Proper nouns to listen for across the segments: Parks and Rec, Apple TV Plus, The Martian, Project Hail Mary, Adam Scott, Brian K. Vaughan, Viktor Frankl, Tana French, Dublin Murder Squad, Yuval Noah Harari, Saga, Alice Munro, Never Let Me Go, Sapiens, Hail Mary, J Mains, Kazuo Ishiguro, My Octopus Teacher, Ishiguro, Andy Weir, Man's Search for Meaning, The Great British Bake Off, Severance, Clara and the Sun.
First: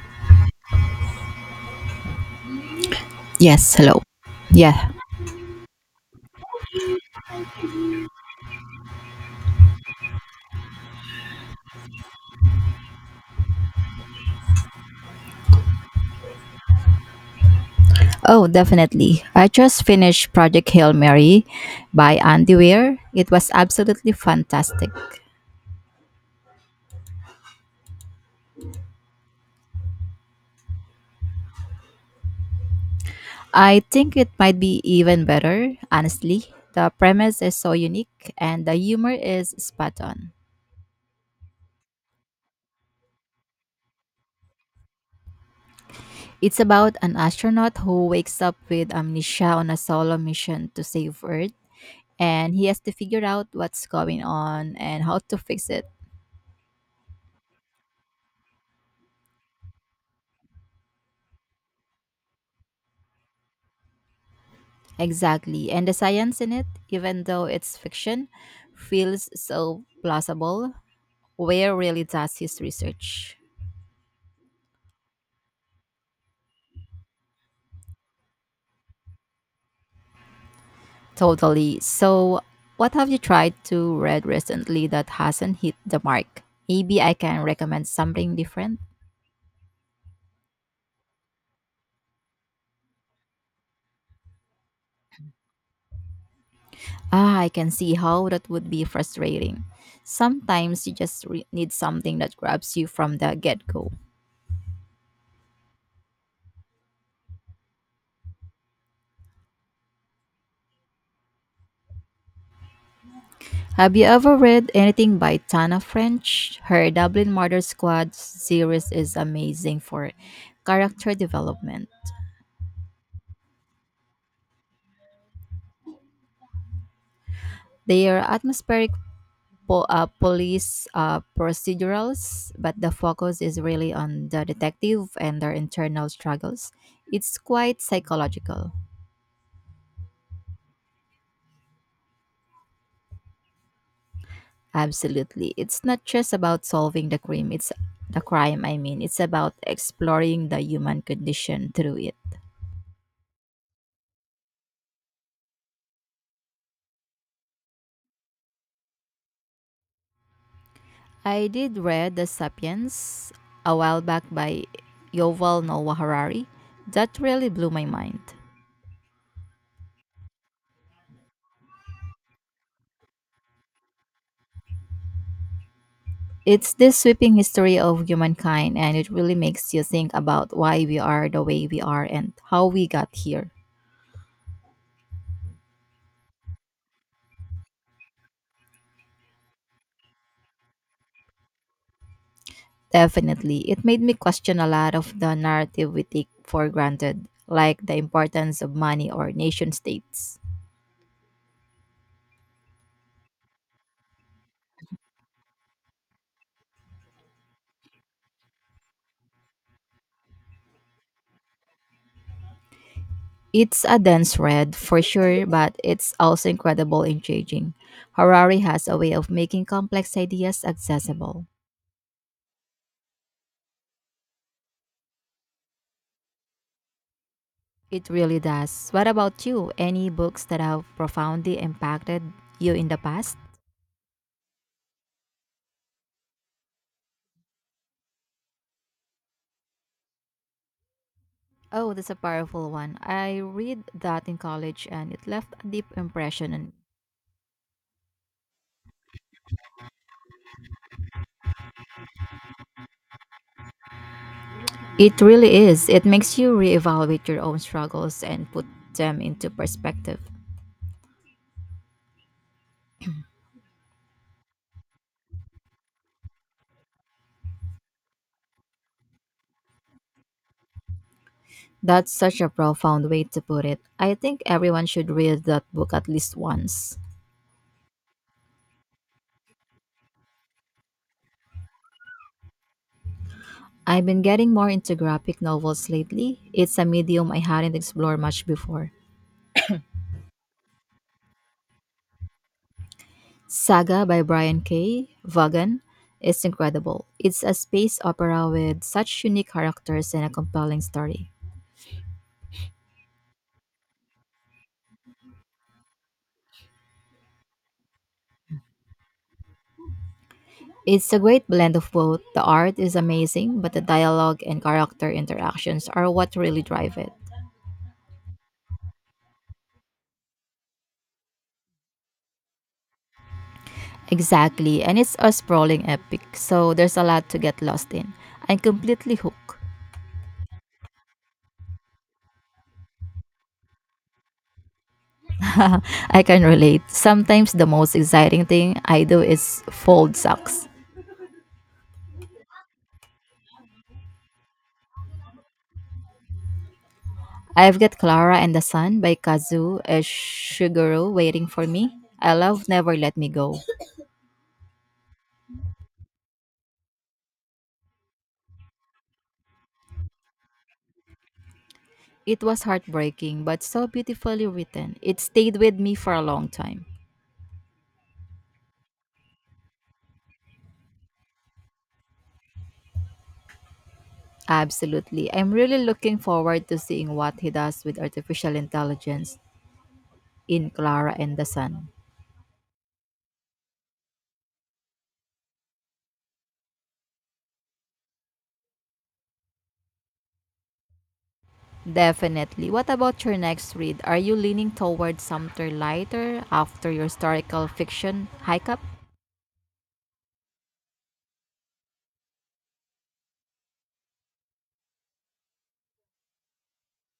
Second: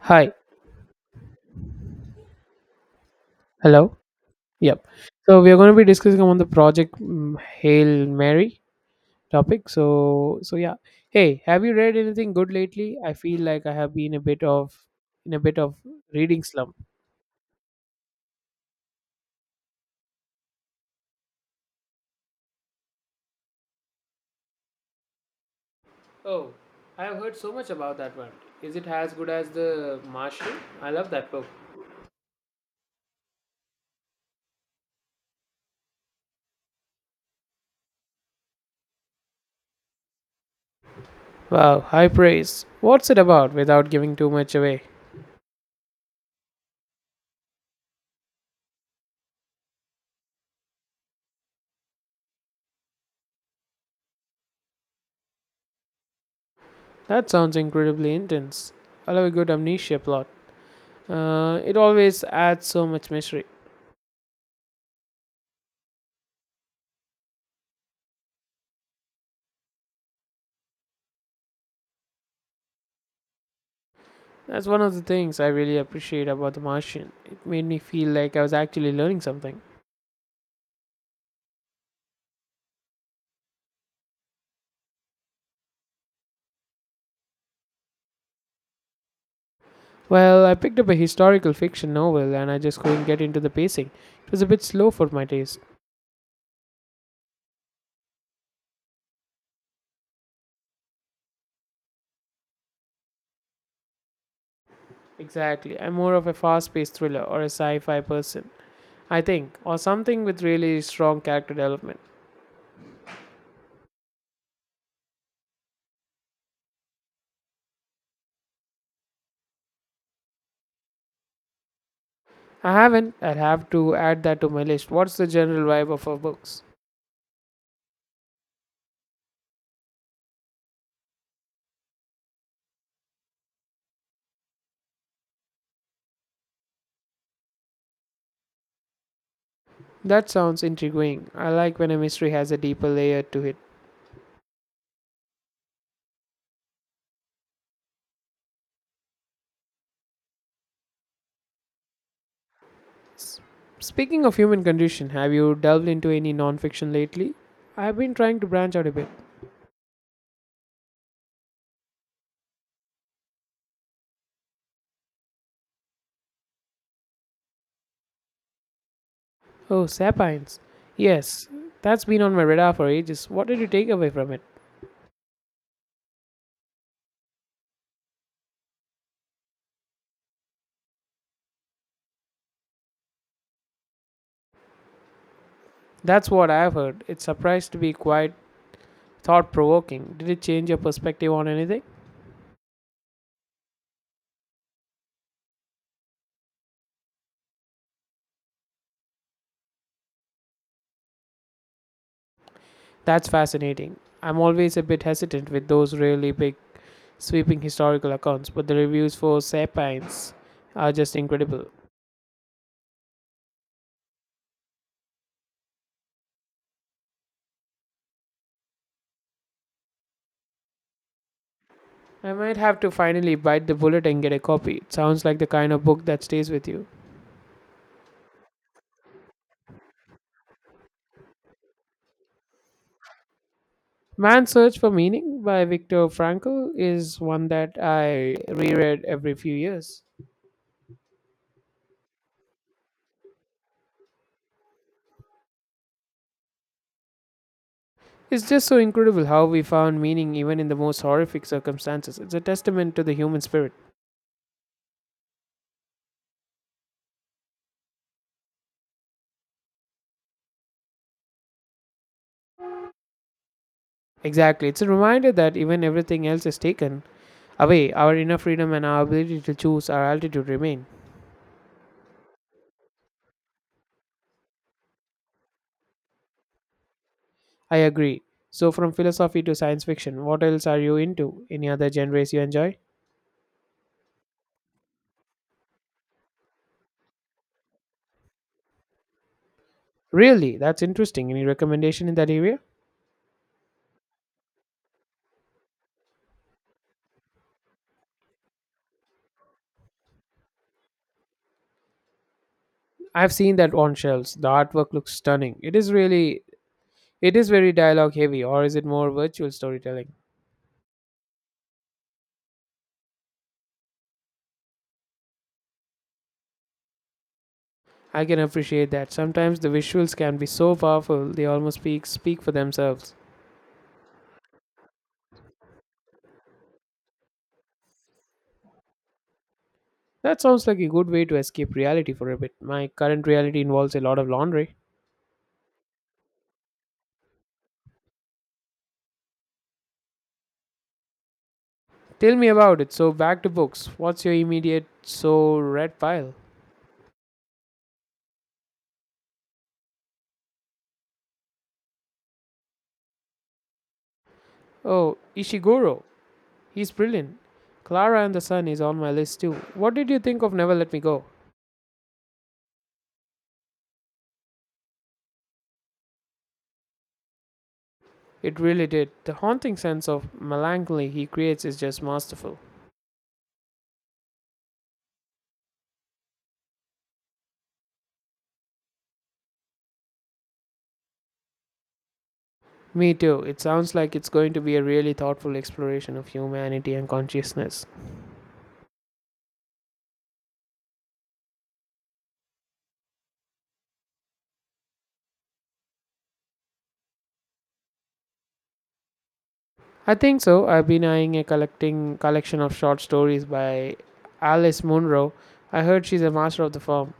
Hi. Yes, Hello. hello. Yep. Yeah. So we are going to be discussing on the project Hail Mary topic. So yeah. Hey, have you read anything good lately? I feel like I have been a bit of in a bit of reading slump. Oh, definitely. I just finished Project Hail Mary by Andy Weir. It was absolutely fantastic. Oh, I have heard so much about that one. Is it as good as The Martian? I love that book. I think it might be even better, honestly. The premise is so unique and the humor is spot on. Wow, high praise. What's it about without giving too much away? It's about an astronaut who wakes up with amnesia on a solo mission to save Earth, and he has to figure out what's going on and how to fix it. That sounds incredibly intense. I love a good amnesia plot. It always adds so much mystery. Exactly. And the science in it, even though it's fiction, feels so plausible. Where really does his research? That's one of the things I really appreciate about The Martian. It made me feel like I was actually learning something. Totally. So, what have you tried to read recently that hasn't hit the mark? Maybe I can recommend something different. Well, I picked up a historical fiction novel and I just couldn't get into the pacing. It was a bit slow for my taste. Ah, I can see how that would be frustrating. Sometimes you just need something that grabs you from the get go. Exactly. I'm more of a fast paced thriller or a sci fi person, I think, or something with really strong character development. Have you ever read anything by Tana French? Her Dublin Murder Squad series is amazing for character development. I haven't. I'll have to add that to my list. What's the general vibe of her books? They are atmospheric police procedurals, but the focus is really on the detective and their internal struggles. It's quite psychological. That sounds intriguing. I like when a mystery has a deeper layer to it. Absolutely. It's not just about solving the crime, I mean, it's about exploring the human condition through it. S- Speaking of human condition, have you delved into any nonfiction lately? I've been trying to branch out a bit. I did read The Sapiens a while back by Yoval Noah Harari. That really blew my mind. Oh, Sapiens. Yes, that's been on my radar for ages. What did you take away from it? It's this sweeping history of humankind and it really makes you think about why we are the way we are and how we got here. That's what I've heard. It's surprised to be quite thought provoking. Did it change your perspective on anything? Definitely. It made me question a lot of the narrative we take for granted, like the importance of money or nation states. That's fascinating. I'm always a bit hesitant with those really big, sweeping historical accounts, but the reviews for Sapiens are just incredible. It's a dense read for sure, but it's also incredible and changing. Harari has a way of making complex ideas accessible. I might have to finally bite the bullet and get a copy. It sounds like the kind of book that stays with you. It really does. What about you? Any books that have profoundly impacted you in the past? Man's Search for Meaning by Viktor Frankl is one that I reread every few years. Oh, that's a powerful one. I read that in college and it left a deep impression on me. It's just so incredible how we found meaning even in the most horrific circumstances. It's a testament to the human spirit. It really is. It makes you reevaluate your own struggles and put them into perspective. Exactly. It's a reminder that even everything else is taken away, our inner freedom and our ability to choose our altitude remain. That's such a profound way to put it. I think everyone should read that book at least once. I agree. So, from philosophy to science fiction, what else are you into? Any other genres you enjoy? I've been getting more into graphic novels lately. It's a medium I hadn't explored much before. Really? That's interesting. Any recommendation in that area? Saga by Brian K. Vaughan is incredible. It's a space opera with such unique characters and a compelling story. I've seen that on shelves. The artwork looks stunning. It is very dialogue heavy, or is it more virtual storytelling? It's a great blend of both. The art is amazing, but the dialogue and character interactions are what really drive it. I can appreciate that. Sometimes the visuals can be so powerful they almost speak for themselves. Exactly, and it's a sprawling epic, so there's a lot to get lost in. I'm completely hooked. That sounds like a good way to escape reality for a bit. My current reality involves a lot of laundry. I can relate. Sometimes the most exciting thing I do is fold socks. Tell me about it. So back to books. What's your immediate so red pile? I've got Clara and the Sun by Kazu Ishiguro waiting for me. I love Never Let Me Go. Oh, Ishiguro. He's brilliant. Clara and the Sun is on my list too. What did you think of Never Let Me Go? It was heartbreaking, but so beautifully written. It stayed with me for a long time. It really did. The haunting sense of melancholy he creates is just masterful. Absolutely. I'm really looking forward to seeing what he does with artificial intelligence in Clara and the Sun. Me too. It sounds like it's going to be a really thoughtful exploration of humanity and consciousness. Definitely. What about your next read? Are you leaning towards something lighter after your historical fiction hike up? I think so. I've been eyeing a collecting collection of short stories by Alice Munro. I heard she's a master of the form.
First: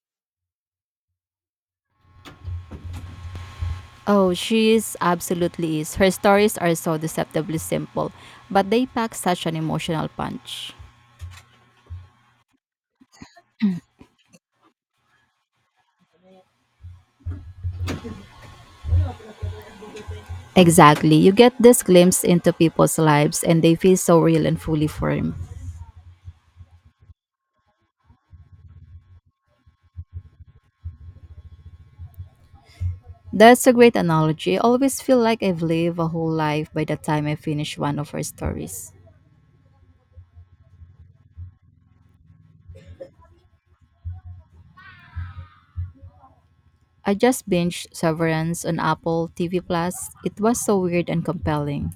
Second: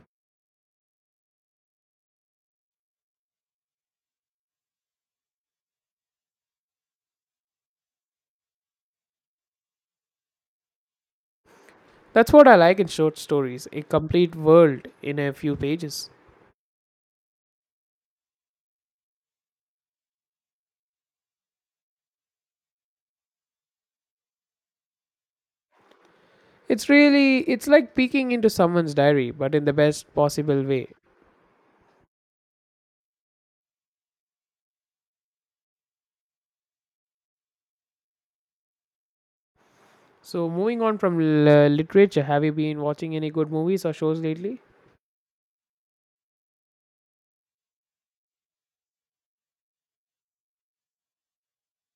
Oh, she is absolutely is. Her stories are so deceptively simple, but they pack such an emotional punch. That's what I like in short stories, a complete world in a few pages. Exactly. You get this glimpse into people's lives and they feel so real and fully formed. It's like peeking into someone's diary, but in the best possible way. That's a great analogy. I always feel like I've lived a whole life by the time I finish one of her stories. So, moving on from literature, have you been watching any good movies or shows lately? I just binged Severance on Apple TV Plus. It was so weird and compelling.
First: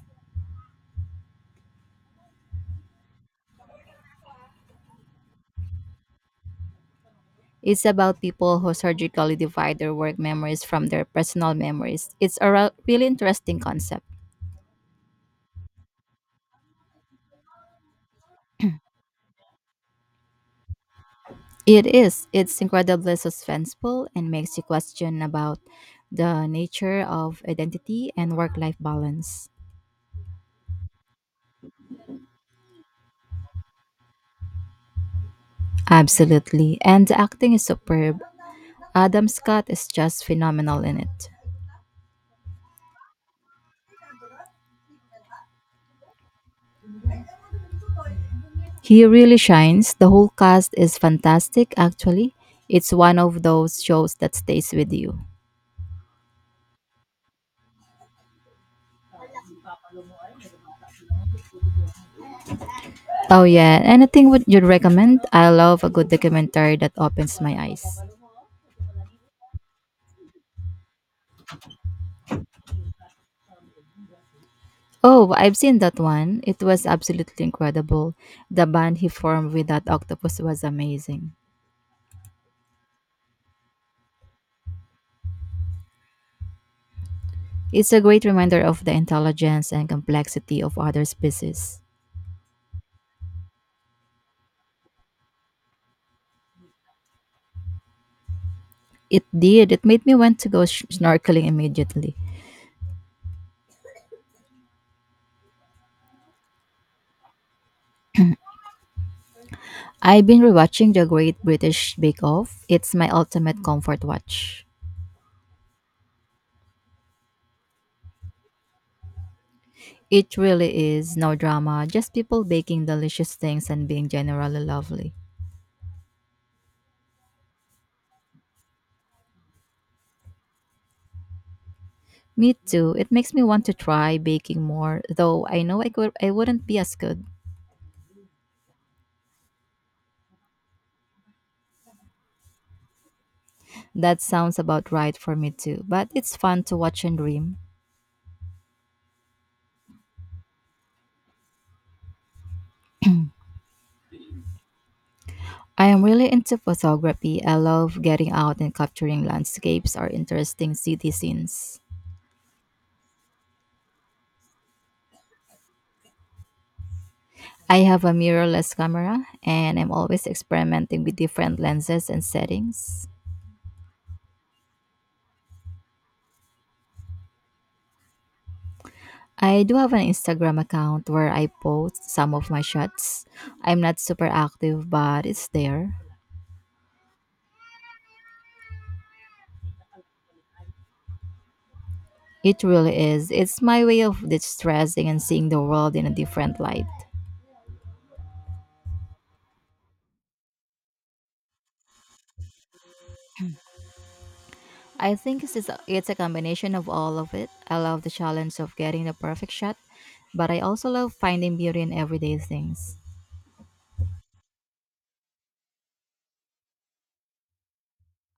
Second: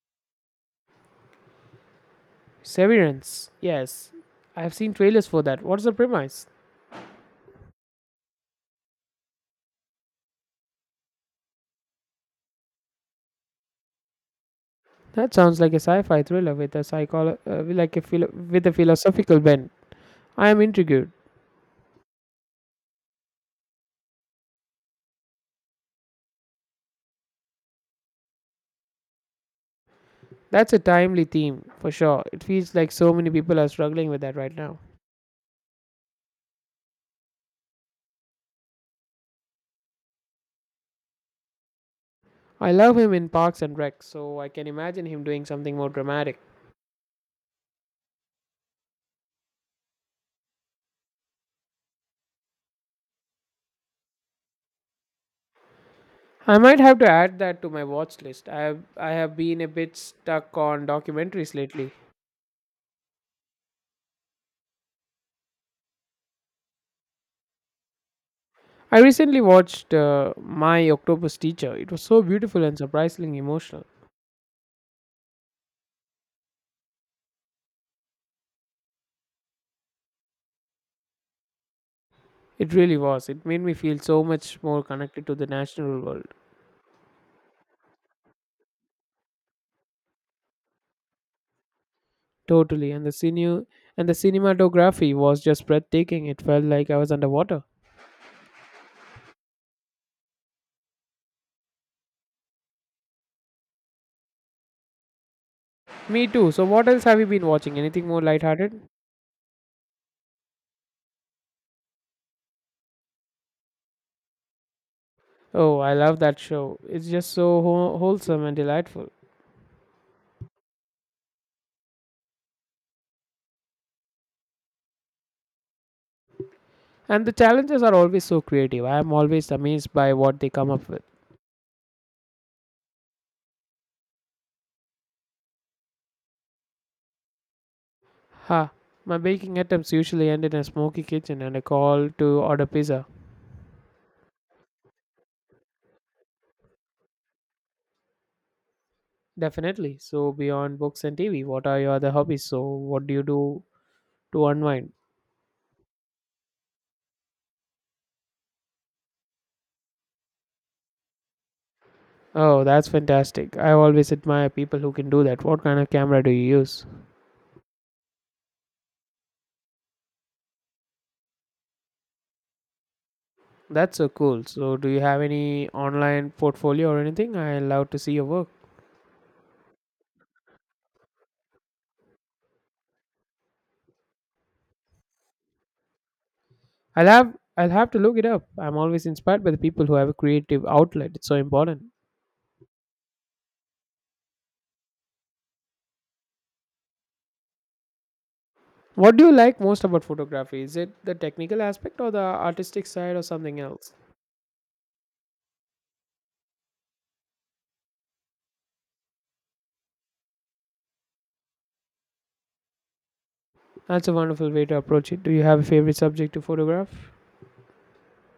Severance. Yes. I have seen trailers for that. What's the premise? It's about people who surgically divide their work memories from their personal memories. It's a really interesting concept. That sounds like a sci-fi thriller with a philosophical bent. I am intrigued. It is. It's incredibly suspenseful and makes you question about the nature of identity and work-life balance. That's a timely theme for sure. It feels like so many people are struggling with that right now. Absolutely. And the acting is superb. Adam Scott is just phenomenal in it. I love him in Parks and Rec, so I can imagine him doing something more dramatic. He really shines. The whole cast is fantastic, actually. It's one of those shows that stays with you. I might have to add that to my watch list. I have been a bit stuck on documentaries lately. Oh, yeah. Anything would you'd recommend? I love a good documentary that opens my eyes. I recently watched My Octopus Teacher. It was so beautiful and surprisingly emotional. Oh, I've seen that one. It was absolutely incredible. The band he formed with that octopus was amazing. It really was. It made me feel so much more connected to the natural world. It's a great reminder of the intelligence and complexity of other species. Totally. And the cinematography was just breathtaking. It felt like I was underwater. It did. It made me want to go snorkeling immediately. Me too. So what else have you been watching? Anything more lighthearted? I've been rewatching The Great British Bake Off. It's my ultimate comfort watch. Oh, I love that show. It's just so wholesome and delightful. It really is no drama, just people baking delicious things and being generally lovely. And the challenges are always so creative. I am always amazed by what they come up with. Me too. It makes me want to try baking more, though I know I could I wouldn't be as good. Ha, my baking attempts usually end in a smoky kitchen and a call to order pizza. That sounds about right for me too, but it's fun to watch and dream. Definitely. So, beyond books and TV, what are your other hobbies? So, what do you do to unwind? I am really into photography. I love getting out and capturing landscapes or interesting city scenes. Oh, that's fantastic. I always admire people who can do that. What kind of camera do you use? I have a mirrorless camera and I'm always experimenting with different lenses and settings. That's so cool. So, do you have any online portfolio or anything? I love to see your work. I do have an Instagram account where I post some of my shots. I'm not super active, but it's there. I'll have to look it up. I'm always inspired by the people who have a creative outlet. It's so important. It really is. It's my way of distressing and seeing the world in a different light. What do you like most about photography? Is it the technical aspect or the artistic side or something else? I think it's a combination of all of it. I love the challenge of getting the perfect shot, but I also love finding beauty in everyday things. That's a wonderful way to approach it. Do you have a favorite subject to photograph?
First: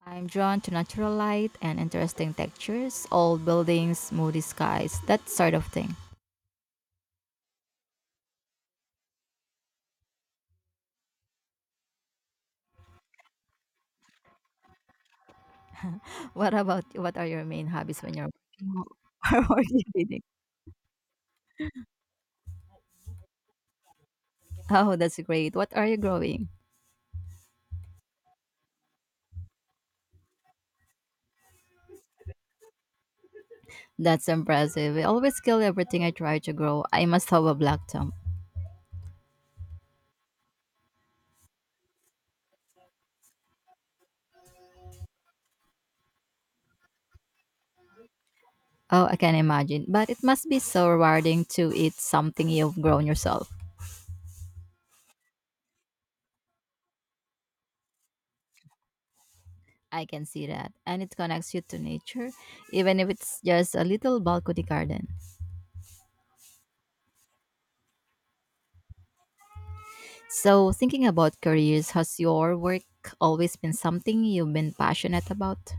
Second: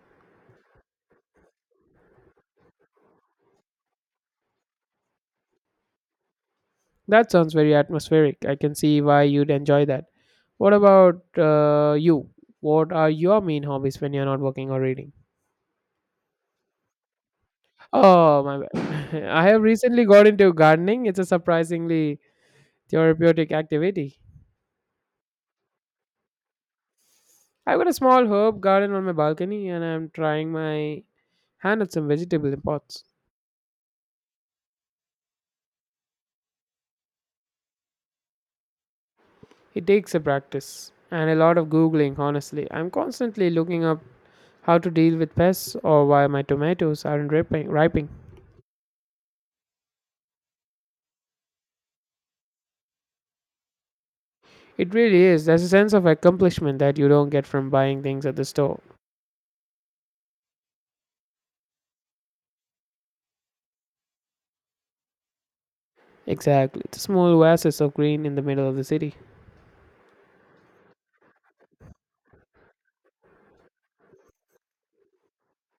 I'm drawn to natural light and interesting textures, old buildings, moody skies, that sort of thing. That sounds very atmospheric. I can see why you'd enjoy that. What about you? What are your main hobbies when you're not working or reading? What about what are your main hobbies when you're Oh, my working bad. I or have or recently reading? got into gardening. It's a surprisingly therapeutic activity. Oh, that's great. What are you growing? I've got a small herb garden on my balcony and I'm trying my hand at some vegetable pots. That's impressive. I always kill everything I try to grow. I must have a black thumb. It takes a practice and a lot of googling, honestly. I'm constantly looking up how to deal with pests or why my tomatoes aren't ripening. Oh, I can imagine. But it must be so rewarding to eat something you've grown yourself. It really is. There's a sense of accomplishment that you don't get from buying things at the store. I can see that. And it connects you to nature, even if it's just a little balcony garden. Exactly. The small oasis of green in the middle of the city. So, thinking about careers, has your work always been something you've been passionate about?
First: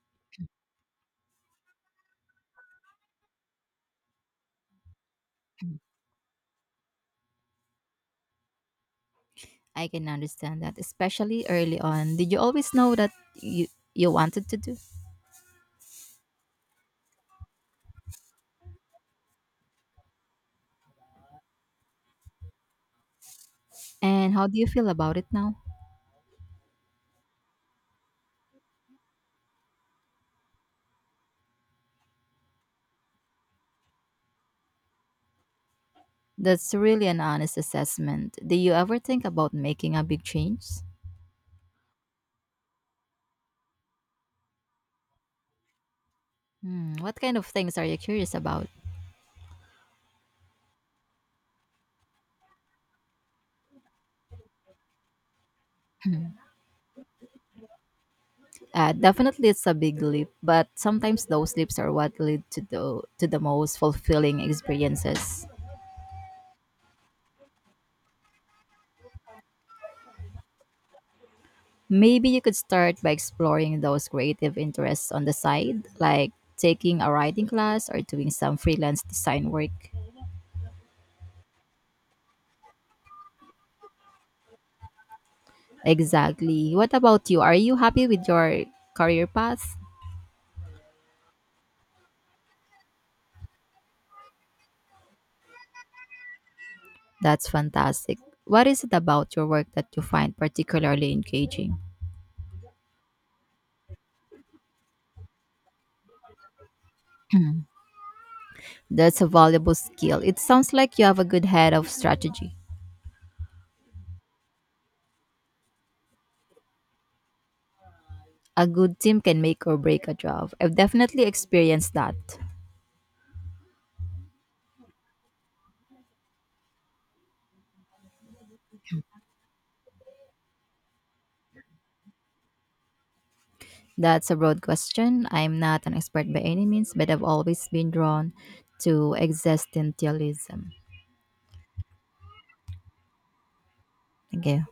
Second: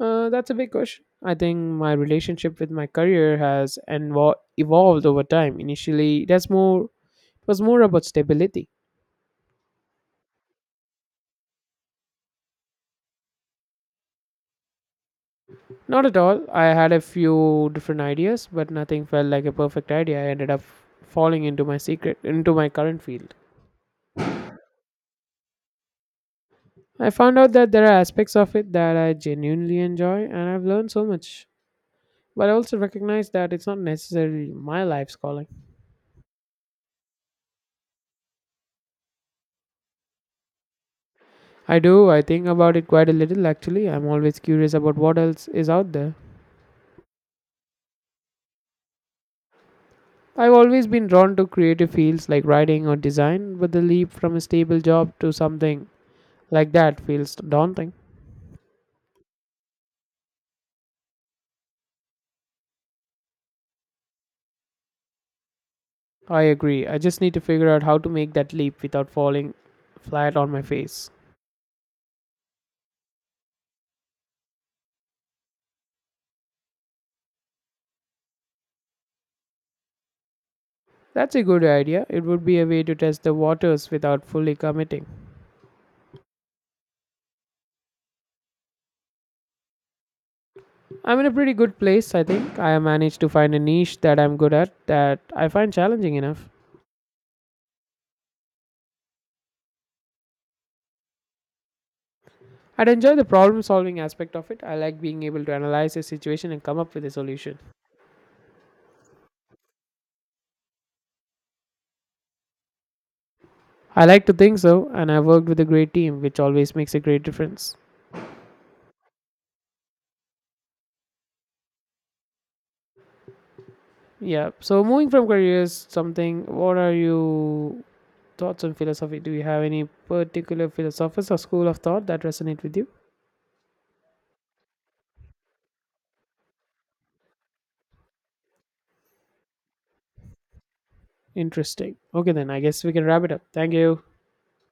That's a big question. I think my relationship with my career has evolved over time. Initially, that's more it was more about stability. I can understand that, especially early on. Did you always know that you, you wanted to do? Not at all. I had a few different ideas, but nothing felt like a perfect idea. I ended up falling into my current field. And how do you feel about it now? I found out that there are aspects of it that I genuinely enjoy, and I've learned so much. But I also recognize that it's not necessarily my life's calling. That's really an honest assessment. Do you ever think about making a big change? I do, I think about it quite a little actually. I'm always curious about what else is out there. Hmm, what kind of things are you curious about? I've always been drawn to creative fields like writing or design, but the leap from a stable job to something like that feels daunting. Definitely, it's a big leap, but sometimes those leaps are what lead to the most fulfilling experiences. I agree. I just need to figure out how to make that leap without falling flat on my face. Maybe you could start by exploring those creative interests on the side, like taking a writing class or doing some freelance design work. That's a good idea. It would be a way to test the waters without fully committing. Exactly. What about you? Are you happy with your career path? I'm in a pretty good place, I think. I have managed to find a niche that I'm good at that I find challenging enough. That's fantastic. What is it about your work that you find particularly engaging? I'd enjoy the problem solving aspect of it. I like being able to analyze a situation and come up with a solution. That's a valuable skill. It sounds like you have a good head of strategy. I like to think so, and I've worked with a great team, which always makes a great difference. A good team can make or break a job. I've definitely experienced that. Yeah. So moving from careers, something. What are you thoughts on philosophy? Do you have any particular philosophers or school of thought that resonate with you? That's a broad question. I'm not an expert by any means, but I've always been drawn to existentialism. Interesting. Okay, then I guess we can wrap it up. Thank you. Okay.